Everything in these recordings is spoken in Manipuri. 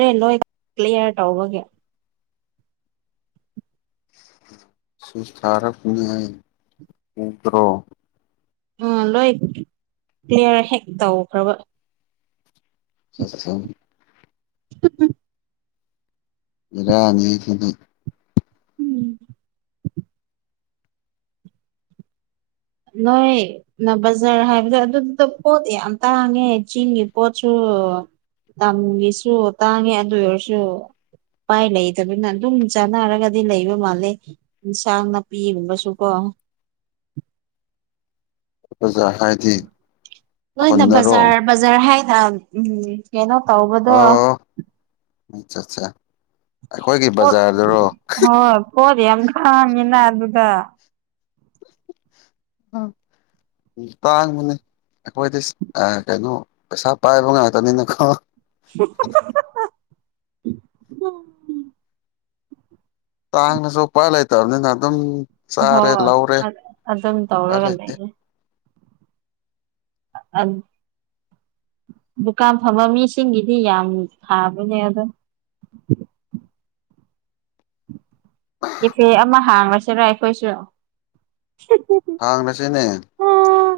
ꯑꯔꯦꯟ ꯅꯣꯏ ꯀ꯭ꯂꯤꯌꯥꯔ ꯇꯧꯕꯒꯦ ꯁꯁꯊꯔꯄꯅꯦ ꯎꯇ꯭ꯔꯣ ꯎꯝ ꯂꯣꯏ ꯀꯂꯤꯌꯥꯂꯤꯌꯥꯔ ꯍꯦꯛ ꯇꯧꯈ꯭ꯔꯕ ꯑ ꯎꯝ ꯏꯔ ꯃꯤ ꯊꯅꯤ ꯎꯝ ꯅꯣꯏ ꯕꯖꯥꯔ ꯍꯥꯏꯕꯗ ꯑꯗꯨꯗꯨꯗ ꯄꯣꯠ ꯌꯥꯝ ꯇꯥꯡꯉꯦ ꯆꯤꯡꯒꯤ ꯄꯣꯠꯁꯨ ꯇꯝꯒꯤꯁꯨ ꯇꯥꯡꯉꯦ ꯑꯗꯨ ꯑꯣꯏꯔꯁꯨ ꯎꯄꯥꯏ ꯂꯩꯇꯕꯅ ꯑꯗꯨꯝ ꯆꯥꯟꯅꯔꯒꯗꯤ ꯂꯩꯕ ꯃꯥꯜꯂꯦ ꯑꯦꯟꯁꯥꯡ ꯅꯥꯄꯤꯒꯨꯝꯕꯁꯨ ꯀꯣ [inaudible] ꯑꯣꯖ ꯂꯣꯏꯅ ꯕꯖꯥꯔ ꯕꯖꯥꯔ ꯍꯥꯏ ꯍ ꯎꯝ ꯌꯦꯅꯣ ꯇ ꯑꯣꯕꯗꯣ ꯑꯆꯥ ꯑꯆꯥ ꯍꯣꯏ ꯄꯣꯠ ꯌꯥꯝ ꯊꯥꯡꯃꯤꯅ ꯑꯗꯨꯗ ꯇꯥ ꯃꯅꯦ ꯑꯩꯈꯣꯏꯗꯤ ꯀꯩꯅꯣ ꯄꯩꯁꯥ ꯄꯥꯏꯕ ꯉꯥꯛꯇꯅꯤꯅꯀꯣ ꯎꯝ ꯇꯥꯡꯅꯁꯨ ꯎꯄꯥꯏ ꯂꯩꯇꯥꯕꯥꯅꯤꯅ ꯑꯗꯨꯝ ꯆꯔꯦ ꯍꯣꯏ ꯂꯧꯔꯦ ꯑꯗꯨꯝ ꯎꯄꯥꯢ ꯇꯧꯔꯒ ꯂꯩꯇꯦ ꯂꯩꯌꯦ ꯑꯟ ꯗꯨꯀꯥꯟ ꯐꯝꯕ ꯃꯤꯁꯤꯡꯒꯤꯗꯤ ꯌꯥꯝ ꯊꯥꯕꯅꯦ ꯑꯗꯣ [inaudible] ꯀꯦꯐꯦ ꯑꯃ ꯍꯥꯡꯉꯁꯤꯔꯥ ꯑꯩꯈꯣꯏꯁꯨ ꯍꯥꯡꯂꯥꯁꯤꯅꯦ ꯎꯝ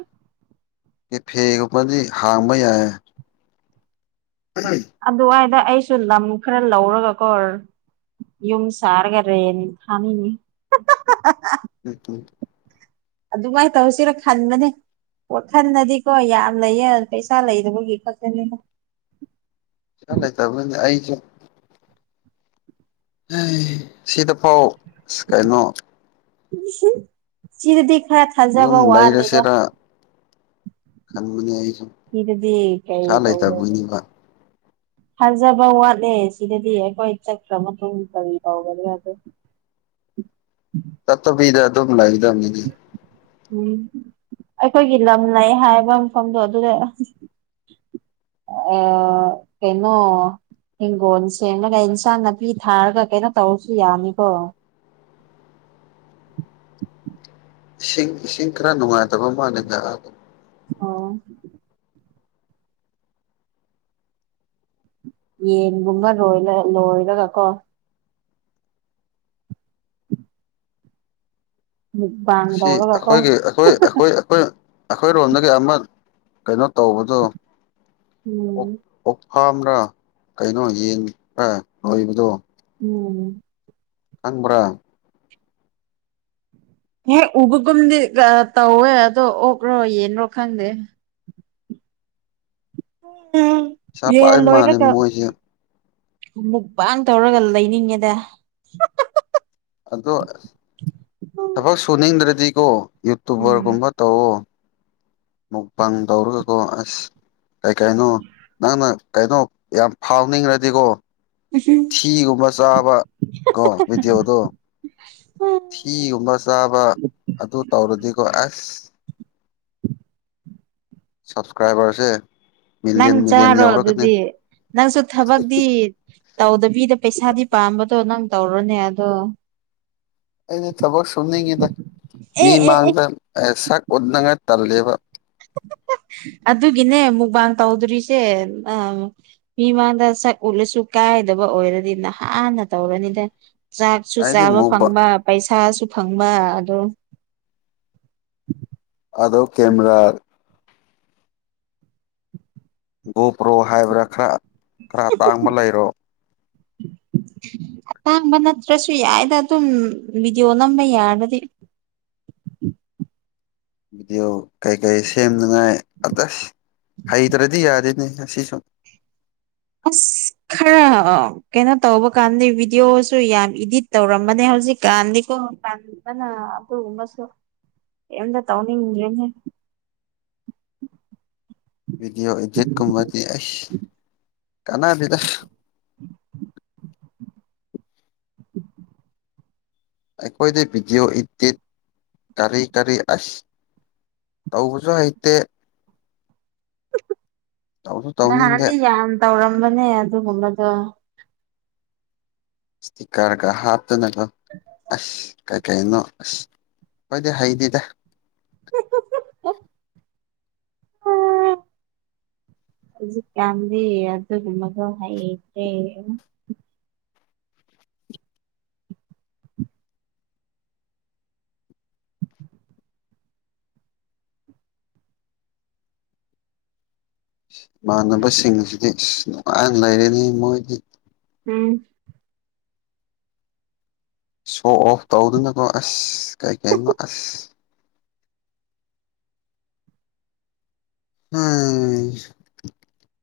ꯀꯦꯐꯦꯒꯨꯝꯕꯥꯗꯤ ꯍꯥꯡꯕ ꯌꯥꯌꯦ ꯑꯗꯨꯋꯥꯏꯗ ꯑꯩꯁꯨ ꯂꯝ ꯈꯔ ꯂꯧꯔꯒ ꯀꯣꯔ ꯌꯨꯝ ꯁꯥꯔꯒ ꯔꯦꯟ ꯊꯥꯅꯤꯡꯅꯤ [inaudible] ꯑꯗꯨꯃꯥꯏꯅ ꯇꯧꯁꯤꯔ ꯈꯟꯕꯅꯦ ꯋꯥꯈꯟꯗꯥꯗꯤꯀꯣ ꯌꯥꯝ ꯂꯩꯌꯦ ꯄꯩꯁꯥ ꯂꯩꯗꯕꯒꯤ ꯈꯛꯇꯅꯤꯗꯥ ꯄꯩꯁꯥ ꯂꯩꯇꯕꯩꯅꯦ ꯑꯩꯁꯨ ꯁꯤꯗꯐꯥꯎ ꯀꯩꯅꯣ ꯃꯨꯁꯨꯛ ꯁꯤꯗꯤ ꯈꯔ ꯌꯨꯝ ꯊꯥꯖꯕ ꯋꯥꯠꯂꯦꯗ ꯂꯩꯔꯁꯤꯔ ꯈꯟꯕꯅꯦ ꯑꯩꯁ ꯏꯗꯨꯗꯤ ꯀꯩ ꯇꯧꯗꯕꯥ ꯊꯥꯖꯕ ꯋꯥꯠꯂꯦ ꯁꯤꯗꯗꯤ ꯑꯩꯈꯣꯏ ꯆꯠꯈ꯭ꯔ ꯃꯇꯨꯡ ꯀꯔꯤ ꯇꯧꯗꯕꯥ ꯌꯗꯦ [inaudible] ꯇꯠꯇꯧꯕꯤꯗ ꯑꯗꯨꯃ ꯂꯏꯒꯗꯕꯅꯦ ꯃꯦ ꯎꯝ ꯑꯩꯈꯣꯏꯒꯤ ꯂꯝ ꯂꯩ ꯍꯥꯏꯕ ꯃꯐꯝꯗꯣ ꯑꯗꯨꯗ ꯑ ꯀꯩꯅꯣ ꯍꯤꯡꯒꯣꯜ ꯁꯦꯝꯃꯒ ꯏꯟꯁꯥꯡ ꯅꯥꯄꯤ ꯊꯥꯔꯒ ꯀꯩꯅꯣ ꯇꯧꯔꯁꯨ ꯌꯥꯅꯤꯀꯣ ꯏꯁꯤꯡ ꯏꯁꯤꯡ ꯈꯔ ꯅꯨꯡꯉꯥꯏꯇꯕ ꯃꯥꯂꯦꯗꯥꯑꯥ ꯑꯣ ꯌꯦꯟꯒꯨꯝꯕ ꯂꯣꯏ ꯂꯣꯏꯔꯒ ꯀꯣ ꯃꯨꯛꯕꯥꯡ ꯑꯁꯤ ꯇꯧꯔꯒ ꯀꯣ ꯑꯩꯈꯣꯏꯒꯤ ꯑꯩꯈꯣꯏ ꯑꯩꯈꯣꯏ ꯑꯩꯈꯣꯏ ꯑꯩꯈꯣꯏꯔꯣꯝꯗꯒꯤ ꯑꯃ ꯀꯩꯅꯣ ꯇꯧꯕꯗꯣ ꯎꯝ ꯐꯥꯝꯗ ꯀꯩꯅꯣ ꯌꯦꯟ ꯈꯔꯥ ꯂꯩꯕꯗꯣ ꯎꯝ ꯈꯪꯕ꯭ꯔꯥ ꯍꯦꯛ ꯎꯕꯒꯨꯝꯗꯤ ꯇꯧꯋꯦ ꯑꯗꯣ ꯑꯣꯛꯔꯣ ꯌꯦꯟ꯭ꯔꯣ ꯈꯪꯗꯦ ꯄꯩꯁꯥ ꯌꯦꯟ ꯄꯥꯏ ꯃꯥꯜꯂꯦ ꯂꯣꯏꯔꯒꯥ ꯃꯣꯏꯁꯦ ꯃꯨꯛꯕꯥꯡ ꯇꯧꯔꯒ ꯂꯩꯅꯤꯡꯉꯦꯗ ꯑꯗꯣ ꯊꯕꯛ ꯁꯨꯅꯤꯡꯗ꯭ꯔꯗꯤꯀꯣ ꯎꯝ ꯌꯨꯇꯨꯕꯔꯒꯨꯝꯕ ꯇꯧꯑꯣ ꯃꯨꯛꯕꯥꯡ ꯇꯧꯔꯒꯀꯣ ꯑꯁ ꯀꯩ ꯀꯩꯅꯣ ꯅꯪꯅ ꯀꯩꯅꯣ ꯌꯥꯝ ꯐꯥꯎꯅꯤꯡꯉꯥꯗꯤꯀꯣ ꯊꯤꯒꯨꯝꯕ ꯆꯥꯕ ꯀꯣ ꯚꯤꯗꯤꯑꯣꯗꯣ ꯊꯤꯒꯨꯝꯕ ꯆꯥꯕ ꯑꯗꯨ ꯇꯧꯔꯗꯤꯀꯣ ꯑꯁ ꯁꯞꯁꯀ꯭ꯔꯥꯏꯕꯔꯁꯦ ꯅꯪ ꯃꯤꯂꯤꯌꯟ ꯃꯤꯂꯤꯌꯟ ꯆꯥꯔꯣ ꯌꯧꯔꯛꯀꯅꯤ ꯑꯗꯨꯗꯤ ꯅꯪꯁꯨ ꯊꯕꯛꯇꯤ ꯇꯧꯗꯕꯤꯗ ꯄꯩꯁꯥꯗꯤ ꯄꯥꯝꯕꯗꯣ ꯅꯪ ꯇꯧꯔꯣꯅꯦ ꯑꯗꯣ ꯑꯩꯅ ꯊꯕꯛ ꯁꯨꯅꯤꯡꯉꯤꯗ ꯃꯤ ꯑꯦ ꯑꯦ ꯑꯦ ꯃꯥꯡꯗ ꯁꯛ ꯑꯣꯅꯉꯥꯏ ꯇꯜꯂꯦꯕ [inaudible] ꯑꯗꯨꯒꯤꯅꯦ ꯃꯨꯛꯕꯥꯥꯡ ꯇꯧꯗꯣꯔꯤꯁꯦ ꯃꯤꯃꯥꯡꯗ ꯁꯛ ꯎꯠꯂꯁꯨ ꯀꯥꯏ ꯗꯥꯕ ꯑꯣꯏꯔꯗꯤ ꯅꯍꯥꯟꯅ ꯇꯧꯔꯅꯤꯗ ꯆꯥꯛꯁꯨ ꯑꯩꯗꯤ ꯆꯥꯕ ꯃꯨꯕ ꯐꯪꯕ ꯄꯩꯁꯥꯁꯨ ꯐꯪꯕ ꯑꯗꯣ ꯑꯗꯣ ꯀꯦꯝꯃꯔꯥ ꯒꯣꯄ꯭ꯔꯣ ꯍꯥꯏꯕ꯭ꯔꯥ ꯈꯔ ꯈꯔ ꯇꯥꯡꯕ ꯂꯩꯔꯣ [inaudible] ꯑꯇꯥꯡꯕ ꯅꯠꯇ꯭ꯔꯁꯨ ꯌꯥꯏꯗ ꯑꯗꯨꯝ ꯚꯤꯗꯤꯑꯣ ꯅꯝꯕ ꯌꯥꯔꯒꯗꯤ ꯎ ꯚꯗꯤꯑꯣ ꯀꯩꯀꯩ ꯁꯦꯝꯅꯉꯥꯏ ꯑꯗꯁ ꯍꯩꯇ꯭ꯔꯗꯤ ꯌꯥꯗꯦꯅꯦ ꯑꯁꯤꯁꯨꯨꯝ ꯑꯁ ꯈꯔ ꯀꯩꯅꯣ ꯇꯧꯕ ꯀꯥꯟꯗꯤ ꯚꯤꯗꯤꯑꯣꯁꯨ ꯌꯥꯝ ꯏꯗꯤꯠ ꯇꯧꯔꯝꯕꯅꯦ ꯍꯧꯖꯤꯛꯀꯥꯟꯗꯤꯣ ꯅ ꯑꯗꯨꯒꯨꯝꯕꯁꯨ ꯑꯦꯝꯇ ꯇꯧꯅꯤꯡꯉꯦꯅꯦ [unintelligible] ꯚꯤꯗꯤꯑꯣ ꯏꯗꯤꯠꯀꯨꯝꯕꯗꯤ ꯑꯩꯁ ꯀꯥꯟꯅꯕꯤꯗ ꯎꯝ ꯑꯩꯈꯣꯏꯗꯤ ꯕꯤꯗꯤꯑꯣ ꯏꯇꯠ ꯀꯥꯔꯤ ꯀꯥꯔꯤ ꯑꯁ ꯇꯧꯕꯁꯨ ꯍꯩꯇꯦ ꯇꯧꯁꯨ ꯇꯧꯅꯤꯡꯗꯦ ꯅꯍꯥꯟꯗꯤ ꯌꯥꯝ ꯇꯧꯔꯝꯕꯅꯦ ꯑꯗꯨꯒꯨꯝꯕꯗꯣ ꯁꯤꯤꯀꯔꯒ ꯍꯥꯠꯇꯅꯒꯣ ꯑꯁ ꯀꯥꯏ ꯀꯥꯏꯩꯅꯣꯁ ꯍꯣꯏꯗꯦ ꯍꯩꯗꯗꯦ ꯎꯝ ꯍꯧꯖꯤꯛꯀꯥꯟꯗꯤ ꯑꯗꯨ ꯃꯗꯨ ꯍꯥꯏꯩꯇ꯭ꯔꯦ ꯏꯃꯥꯟꯅꯕꯁꯤꯡꯁꯤꯗꯤ ꯅꯨꯡꯉꯥꯏꯅ ꯂꯩꯔꯅꯤ ꯃꯣꯏꯗꯤ ꯎꯝ ꯁꯣ ꯑꯣꯐ ꯇꯧꯗꯨꯅꯅꯕꯣ ꯑꯁ ꯀꯩ ꯀꯅꯣ ꯑꯁ ꯑꯝ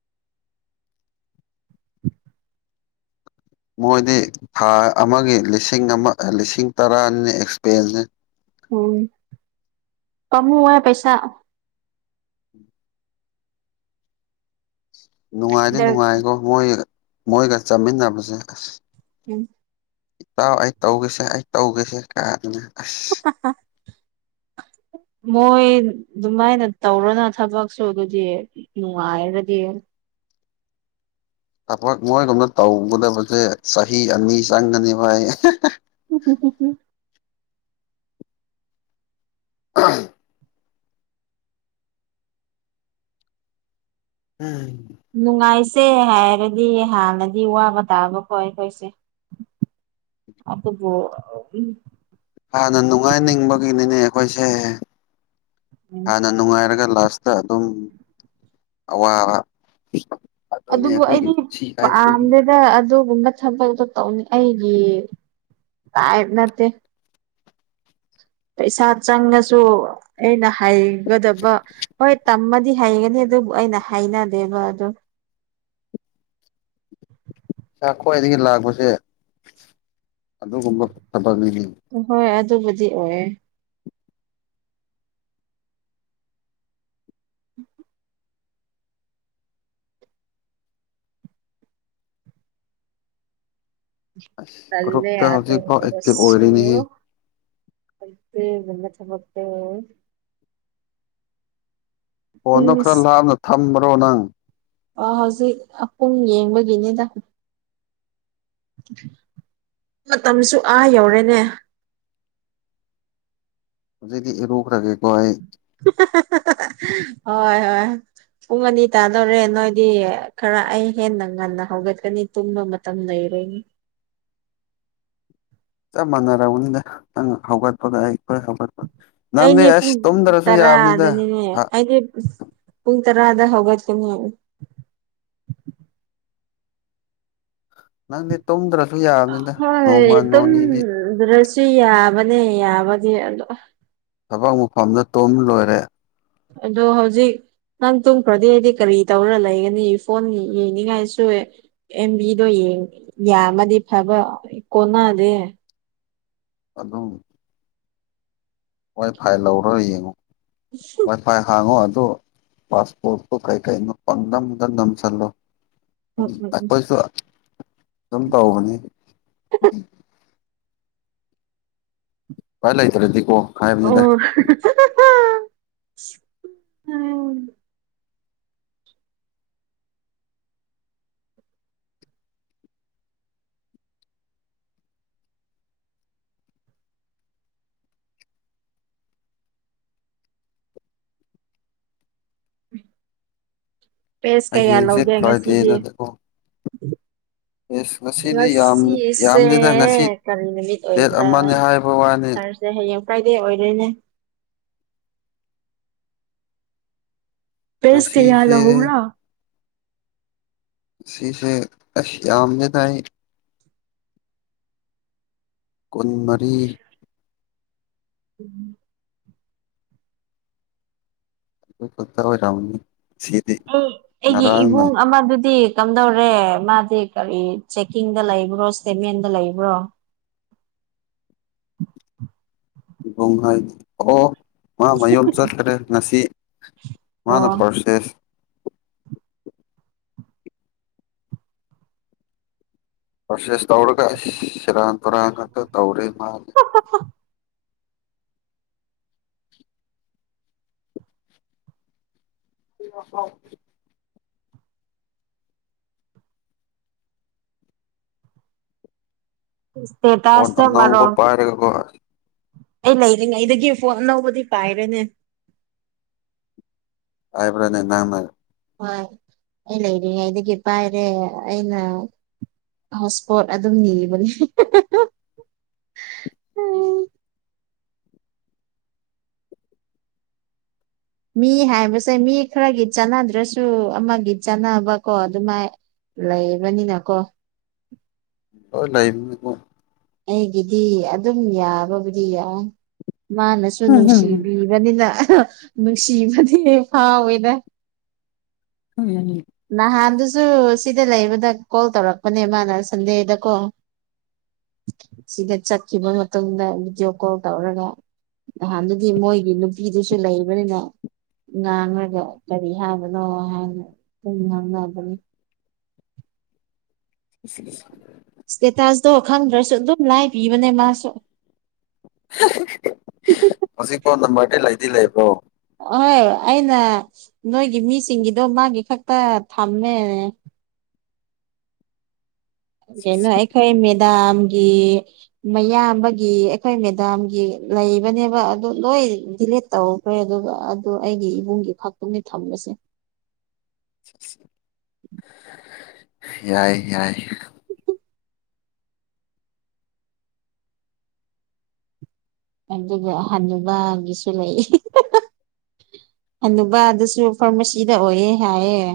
ꯃꯣꯏꯗꯤ ꯊꯥ ꯑꯃꯒꯤ ꯂꯤꯁꯤꯡ ꯑꯃ ꯂꯤꯁꯤꯡ ꯇꯔꯥꯅꯤ ꯑꯦꯛꯁꯄꯔꯤꯌꯦꯟꯁꯅꯤ ꯎꯝ ꯀꯃ ꯍ ꯄꯩꯁꯥ ꯅꯨꯡꯉꯥꯏꯗꯤ ꯗꯔ ꯅꯨꯡꯉꯥꯏꯀꯣ ꯃꯣꯏ ꯃꯣꯏꯒ ꯆꯠꯃꯤꯟꯅꯕꯁꯦ ꯑꯁ ꯎꯝ ꯏꯇꯥꯎ ꯑꯩ ꯇꯧꯒꯦꯁꯦ ꯑꯩ ꯇꯧꯒꯦꯁꯦ ꯀꯥꯗꯅ ꯑꯁ [unintelligible] ꯃꯣꯏ ꯑꯗꯨꯃꯥꯏꯅ ꯇꯧꯔꯅ ꯊꯕꯛꯁꯨ ꯑꯗꯨꯗꯤ ꯅꯨꯡꯉꯥꯏꯔꯗꯤ ꯊꯕꯛ ꯃꯣꯏꯒꯨꯝꯅ ꯇꯧꯒꯗꯕꯁꯦ ꯆꯍꯤ ꯑꯅꯤ ꯆꯪꯒꯅꯤ ꯚꯥꯏ ꯊꯀꯦ ꯊꯀꯦ ꯑ ꯎꯝ ꯅꯨꯡꯉꯥꯏꯁꯦ ꯍꯥꯏꯔꯗꯤ ꯍꯥꯟꯅꯗꯤ ꯋꯥꯕ ꯇꯥꯕꯀꯣ ꯑꯩꯈꯣꯏꯁꯦ ꯑ ꯎ ꯍꯥꯟꯅ ꯅꯨꯡꯉꯥꯏꯅꯤꯡꯕꯒꯤꯅꯤꯅꯦ ꯑꯩꯈꯣꯏꯁꯦ ꯎꯝ ꯍꯥꯟꯅ ꯅꯨꯡꯉꯥꯏꯔꯒ ꯀ꯭ꯂꯥꯁꯇ ꯑꯗꯨꯝ ꯑꯋꯥꯕ ꯑꯗꯨꯅꯤ ꯑꯗꯨꯕꯨ ꯑꯩꯈꯣꯏꯒꯤ ꯑꯩꯗꯤ ꯄꯨꯟꯁꯤ ꯍꯥꯏꯁꯤ ꯄꯥꯝꯗꯦꯗ ꯑꯗꯨꯒꯨꯝ ꯊꯟꯕꯛꯇꯣ ꯇꯧꯅꯤ ꯑꯩꯒꯤ ꯇꯥꯏꯞ ꯅꯠꯇꯦ ꯄꯩꯁꯥ ꯆꯪꯉꯁꯨ ꯑꯩꯅ ꯍꯥꯏꯒꯗꯕ ꯍꯣꯏ ꯇꯝꯃꯗꯤ ꯍꯩꯒꯅꯤ ꯑꯗꯨꯕꯨ ꯑꯩꯅ ꯍꯥꯏꯅꯗꯦꯕ ꯑꯗꯣ ꯏꯁꯥ ꯈ꯭ꯋꯥꯏꯗꯒꯤ ꯂꯥꯛꯄꯁꯦ ꯑꯗꯨꯒꯨꯝꯕ ꯊꯕꯛꯅꯤꯗꯤ ꯁꯕꯤ ꯑꯣꯏ ꯇꯂꯦ ꯒ꯭ꯔꯨꯞꯇ ꯑꯗꯨ ꯍꯧꯖꯤꯛꯐꯥꯎ ꯑꯦꯛꯇꯤꯚ ꯍꯒꯁꯨ ꯑꯣꯏꯔꯤꯅꯤꯍꯦ ꯃ ꯐ ꯍꯣꯟꯅ ꯈꯔ ꯂꯥꯞꯅ ꯊꯝꯕ꯭ꯔꯣ ꯅꯪ ꯑꯣ ꯍꯧꯖꯤꯛ ꯄꯨꯡ ꯌꯦꯡꯕꯒꯤꯅꯤꯗ ꯃꯇꯝꯁꯨ ꯑꯥ ꯌꯧꯔꯦꯅꯦ ꯆꯗꯤ ꯔꯣꯈꯔꯒꯀ ꯍꯥꯏ ꯍꯣꯏ ꯍꯣꯏ ꯄꯨꯡ ꯑꯅꯤ ꯇꯥꯗꯧꯔꯦ ꯅꯣꯏꯗꯤ ꯈꯔ ꯑꯩ ꯍꯦꯟꯅ ꯉꯟꯅ ꯍꯧꯒꯠꯀꯅꯤ ꯇꯨꯝꯕ ꯃꯇꯝ ꯂꯩꯔ ꯂꯩꯅꯤ ꯆꯞ ꯃꯥꯟꯅꯔꯅꯤꯗ ꯅꯪ ꯍꯧꯒꯠꯄꯒ ꯑꯩꯈꯣꯏ ꯍꯧꯒꯠꯄ ꯅꯪꯗꯤ ꯑꯩꯅꯦ ꯑꯁ ꯄꯨꯡ ꯇꯨꯝꯗ꯭ꯔꯁꯨ ꯌꯥꯕꯅꯤꯗ ꯇꯔꯥꯗꯅꯤꯅꯦ ꯑꯩꯗꯤ ꯄꯨꯡꯨꯡ ꯇꯔꯥ ꯑꯗ ꯍꯧꯒ ꯀꯃꯤ ꯍꯥꯏ ꯅꯪꯗꯤ ꯇꯣꯝ꯭ꯔ ꯍꯣꯏ ꯑꯦꯝ ꯔꯁ ꯁꯤ ꯌꯥꯕꯅꯦ ꯌꯥꯕꯗꯤ ꯑꯗꯣ ꯊꯕꯛ ꯃꯐꯝꯗ ꯇꯨꯝ ꯂꯣꯏꯔꯦ ꯑꯗꯣ ꯍꯧꯖꯤꯛ ꯅꯪ ꯇꯨꯝꯈ꯭ꯔꯗꯤ ꯑꯩꯗꯤ ꯀꯔꯤ ꯇꯧꯔ ꯂꯩꯒꯅꯤ ꯐꯣꯟ ꯌꯦꯡꯅꯤꯡꯉꯥꯏꯁꯨ ꯑꯦꯝꯕꯤꯗꯣ ꯌꯥꯝꯃꯗꯤ ꯐꯕ ꯀꯅꯥꯗꯦ ꯑꯗꯨꯗꯣ ꯋꯥꯏ ꯐꯥꯏ ꯂꯧꯔꯣꯏ ꯌꯦꯡꯉꯣ ꯋꯥꯏ ꯐꯥꯏ ꯍꯥꯡꯉꯣ ꯄꯥꯁꯄꯣꯠ ꯇ ꯀꯩ ꯀꯩ ꯅ ꯄꯗ ꯅꯝ ꯆꯜꯂꯣ ꯎꯝ ꯎꯝ ꯑꯩꯈꯣꯏꯁꯨ ꯁꯨꯝ ꯇꯧꯕꯅꯤ ꯐꯂꯥꯏꯇꯔꯦ ꯇꯤꯛꯣ ꯑꯣ ꯄꯦꯁ ꯀꯌꯥ ꯍꯌꯦꯡꯁꯦ ꯂꯧꯒꯦ ꯐ꯭ꯔꯥꯏꯗꯦ ꯉꯁꯤꯗꯤ ꯅꯠꯇꯀꯣ ꯑꯦꯁ ꯉꯁꯤꯗꯤ ꯌꯥꯝ ꯉꯁꯦ ꯌꯥꯝꯗꯦꯗ ꯉꯁꯤ ꯀꯔꯤ ꯅꯨꯃꯤꯠ ꯗꯦꯠ ꯑꯣꯏꯕ꯭ꯔꯥ ꯑꯃꯅꯦ ꯍꯥꯏꯕ ꯋꯥꯅꯤ ꯁꯥꯔꯁꯦ ꯍꯌꯦꯡ ꯀꯥꯏꯗꯩ ꯑꯣꯏꯔꯣꯏꯅꯦ ꯄꯦꯁ ꯀꯩꯌꯥꯂ ꯉꯁꯤꯁꯦ ꯍꯧꯕ꯭ꯔꯥ ꯁꯤꯁꯤꯡꯁꯦ ꯑꯁ ꯌꯥꯝꯅ ꯊꯥꯏ ꯀꯨꯟꯃꯔꯤ ꯎꯝ ꯀꯠꯇ ꯑꯣꯏꯔꯥꯎꯅꯤ ꯑꯩꯒꯤ ꯏꯕꯨꯡ ꯑꯃꯗꯨꯗꯤ ꯀꯝꯗꯧꯔꯦ ꯃꯥꯗꯤ ꯀꯔꯤ ꯆꯦꯛꯀꯤꯡꯗ ꯂꯩꯕ꯭ꯔꯣ ꯁꯇꯦꯃꯦꯟꯗ ꯂꯩꯕ꯭ꯔꯣ [unintelligible] ꯍꯥꯏ ꯑꯣ ꯃꯥ ꯃꯌꯨꯝ ꯆꯠꯇ꯭ꯔꯦ ꯉꯁꯤ ꯃꯥꯅ ꯑꯣ ꯄꯔꯁꯦꯁ ꯄꯁꯦꯁ ꯇꯧꯔꯒ ꯁꯤꯔꯥꯟ ꯇꯨꯔꯅꯠꯇ ꯇꯧꯔꯤ ꯃꯥꯜꯂꯤꯦ ꯑꯣ ꯏꯁꯇꯦꯇꯥꯁꯇ ꯑꯣꯅꯧꯧꯕ ꯃꯔꯣꯜ ꯄꯥꯏꯔꯒꯀꯣ ꯑꯩ ꯂꯩꯔꯤꯉ ꯑꯩꯗꯒꯤ ꯐꯣꯟ ꯑꯅꯧꯕꯗꯤ ꯄꯥꯏꯔꯦꯅꯦ ꯍꯥꯏꯕ꯭ꯔꯅꯦ ꯅꯪ ꯅ ꯍꯣꯏ ꯑꯩ ꯂꯩꯔꯤꯉꯩꯗꯒꯤ ꯄꯥꯏꯔꯦ ꯑꯩꯅ ꯍꯣꯠ ꯏꯁꯄꯣꯠ ꯑꯗꯨꯝ ꯅꯤꯕꯅꯤ ꯎꯝ ꯃꯤ ꯍꯥꯏꯕꯁꯦ ꯃꯤ ꯈꯔꯒꯤ ꯆꯥꯟꯅꯗ꯭ꯔꯁꯨ ꯑꯃꯒꯤ ꯆꯥꯟꯅꯕꯀꯣ ꯑꯗꯨꯃꯥꯏ ꯂꯩꯕꯅꯤꯅ ꯀꯣ ꯍ ꯂꯩ ꯑꯩꯒꯤꯗꯤ ꯑꯗꯨꯝ ꯌꯥꯕꯕꯨꯗꯤ ꯌꯥꯏ ꯃꯥꯅꯁꯨ ꯅꯨꯡꯁꯤꯕꯤꯕꯅꯤꯅ ꯅꯨꯡꯁꯤꯕꯗꯤ ꯐꯥꯎꯋꯦꯗ ꯅꯍꯥꯟꯗꯨꯁꯨ ꯁꯤꯗ ꯂꯩꯕꯗ ꯀꯣꯜ ꯇꯧꯔꯛꯄꯅꯦ ꯃꯥꯅ ꯁꯟꯗꯦꯗꯀꯣ ꯁꯤꯗ ꯆꯠꯈꯤꯕ ꯃꯇꯝꯗ ꯚꯤꯗꯤꯑꯣ ꯀꯣꯜ ꯇꯧꯔꯒ ꯅꯍꯥꯟ ꯑꯗꯨꯗꯤ ꯃꯣꯏꯒꯤ ꯅꯨꯄꯤꯗꯨꯁꯨ ꯂꯩꯕꯅꯤꯅ ꯉꯥꯡꯉꯒꯣ ꯀꯔꯤ ꯍꯥꯏꯕꯅꯣ ꯍꯥꯏꯅꯨꯝ ꯉꯪꯅꯕꯅꯤ ꯑ ꯑꯇꯣ ꯈꯪꯗ꯭ꯔꯁꯨ ꯑꯗꯨꯝ ꯂꯥꯏ ꯄꯤꯕꯅꯦ ꯃꯥꯁꯨ ꯍꯧꯖꯤꯛ ꯐꯥꯎ ꯅꯝꯕꯔꯗꯤ ꯂꯩꯗꯤ ꯂꯩꯕ꯭ꯔꯣ ꯑꯍꯣꯏ ꯑꯩꯅ ꯅꯣꯏꯒꯤ ꯃꯤꯁꯤꯡꯒꯤꯗꯣ ꯃꯥꯒꯤ ꯈꯛꯇ ꯊꯝꯃꯦ ꯥꯏꯈ ꯃ ꯃꯦꯗꯥꯝꯒꯤ ꯃꯌꯥꯝꯕꯒꯤ ꯑꯩꯈꯣꯏ ꯃꯦꯗꯥꯝꯒꯤ ꯂꯩꯕꯅꯦꯕ ꯑꯗꯨ ꯂꯣꯏ ꯑꯩ ꯗꯤꯂꯦꯠ ꯇꯧꯈ꯭ꯔꯦ ꯑꯗꯨꯒ ꯑꯗꯨ ꯑꯩꯒꯤ ꯏꯕꯨꯡꯒꯤ ꯈꯛꯇꯨꯡꯗꯤ ꯊꯝꯂꯁꯦ ꯌꯥꯏ ꯌꯥꯏ ꯑꯗꯨꯒ ꯍꯕꯒꯤꯁꯨ ꯂꯩ ꯑꯅꯕꯥ ꯑꯗꯨꯁꯨ ꯐꯥꯔꯃꯥꯁꯤꯗ ꯑꯣꯏꯌꯦꯦ ꯍꯥꯏꯌꯦ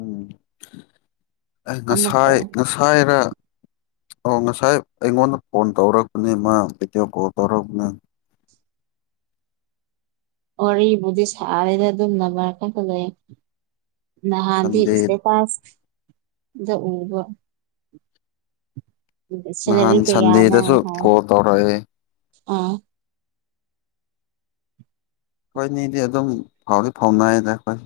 ꯎꯝ ꯑꯩ ꯑꯃꯨꯛꯀ ꯉꯁꯥꯏ ꯉꯁꯥꯏꯅ ꯑꯣ ꯉꯁꯥꯏ ꯑꯩꯉꯣꯟꯗ ꯐꯣꯟ ꯇꯧꯔꯛꯄꯅꯦ ꯃꯥ ꯚꯦꯗꯤꯑꯣ ꯀꯣꯜ ꯇꯧꯔꯛꯄꯅꯦ ꯑꯔ ꯗꯤꯁ ꯑꯜꯔ ꯀ ꯂꯩ ꯅꯍꯥꯟꯗꯤ ꯁꯟꯗꯦ ꯏꯁꯀ ꯄꯥꯁ ꯗ ꯎꯕ ꯁꯤꯅꯔꯤ ꯅꯍꯥꯟ ꯀꯌꯥꯅ ꯁꯟꯗꯦꯗꯁꯨ ꯑꯍ ꯀꯣꯜ ꯇꯧꯔꯛꯑꯦ ꯑ ꯍꯣꯏꯅꯦꯗꯤ ꯑꯗꯨꯝ ꯐꯥꯎꯗꯤ ꯐꯥꯎꯅ ꯍꯥꯏꯗ ꯑꯩꯈꯣꯏ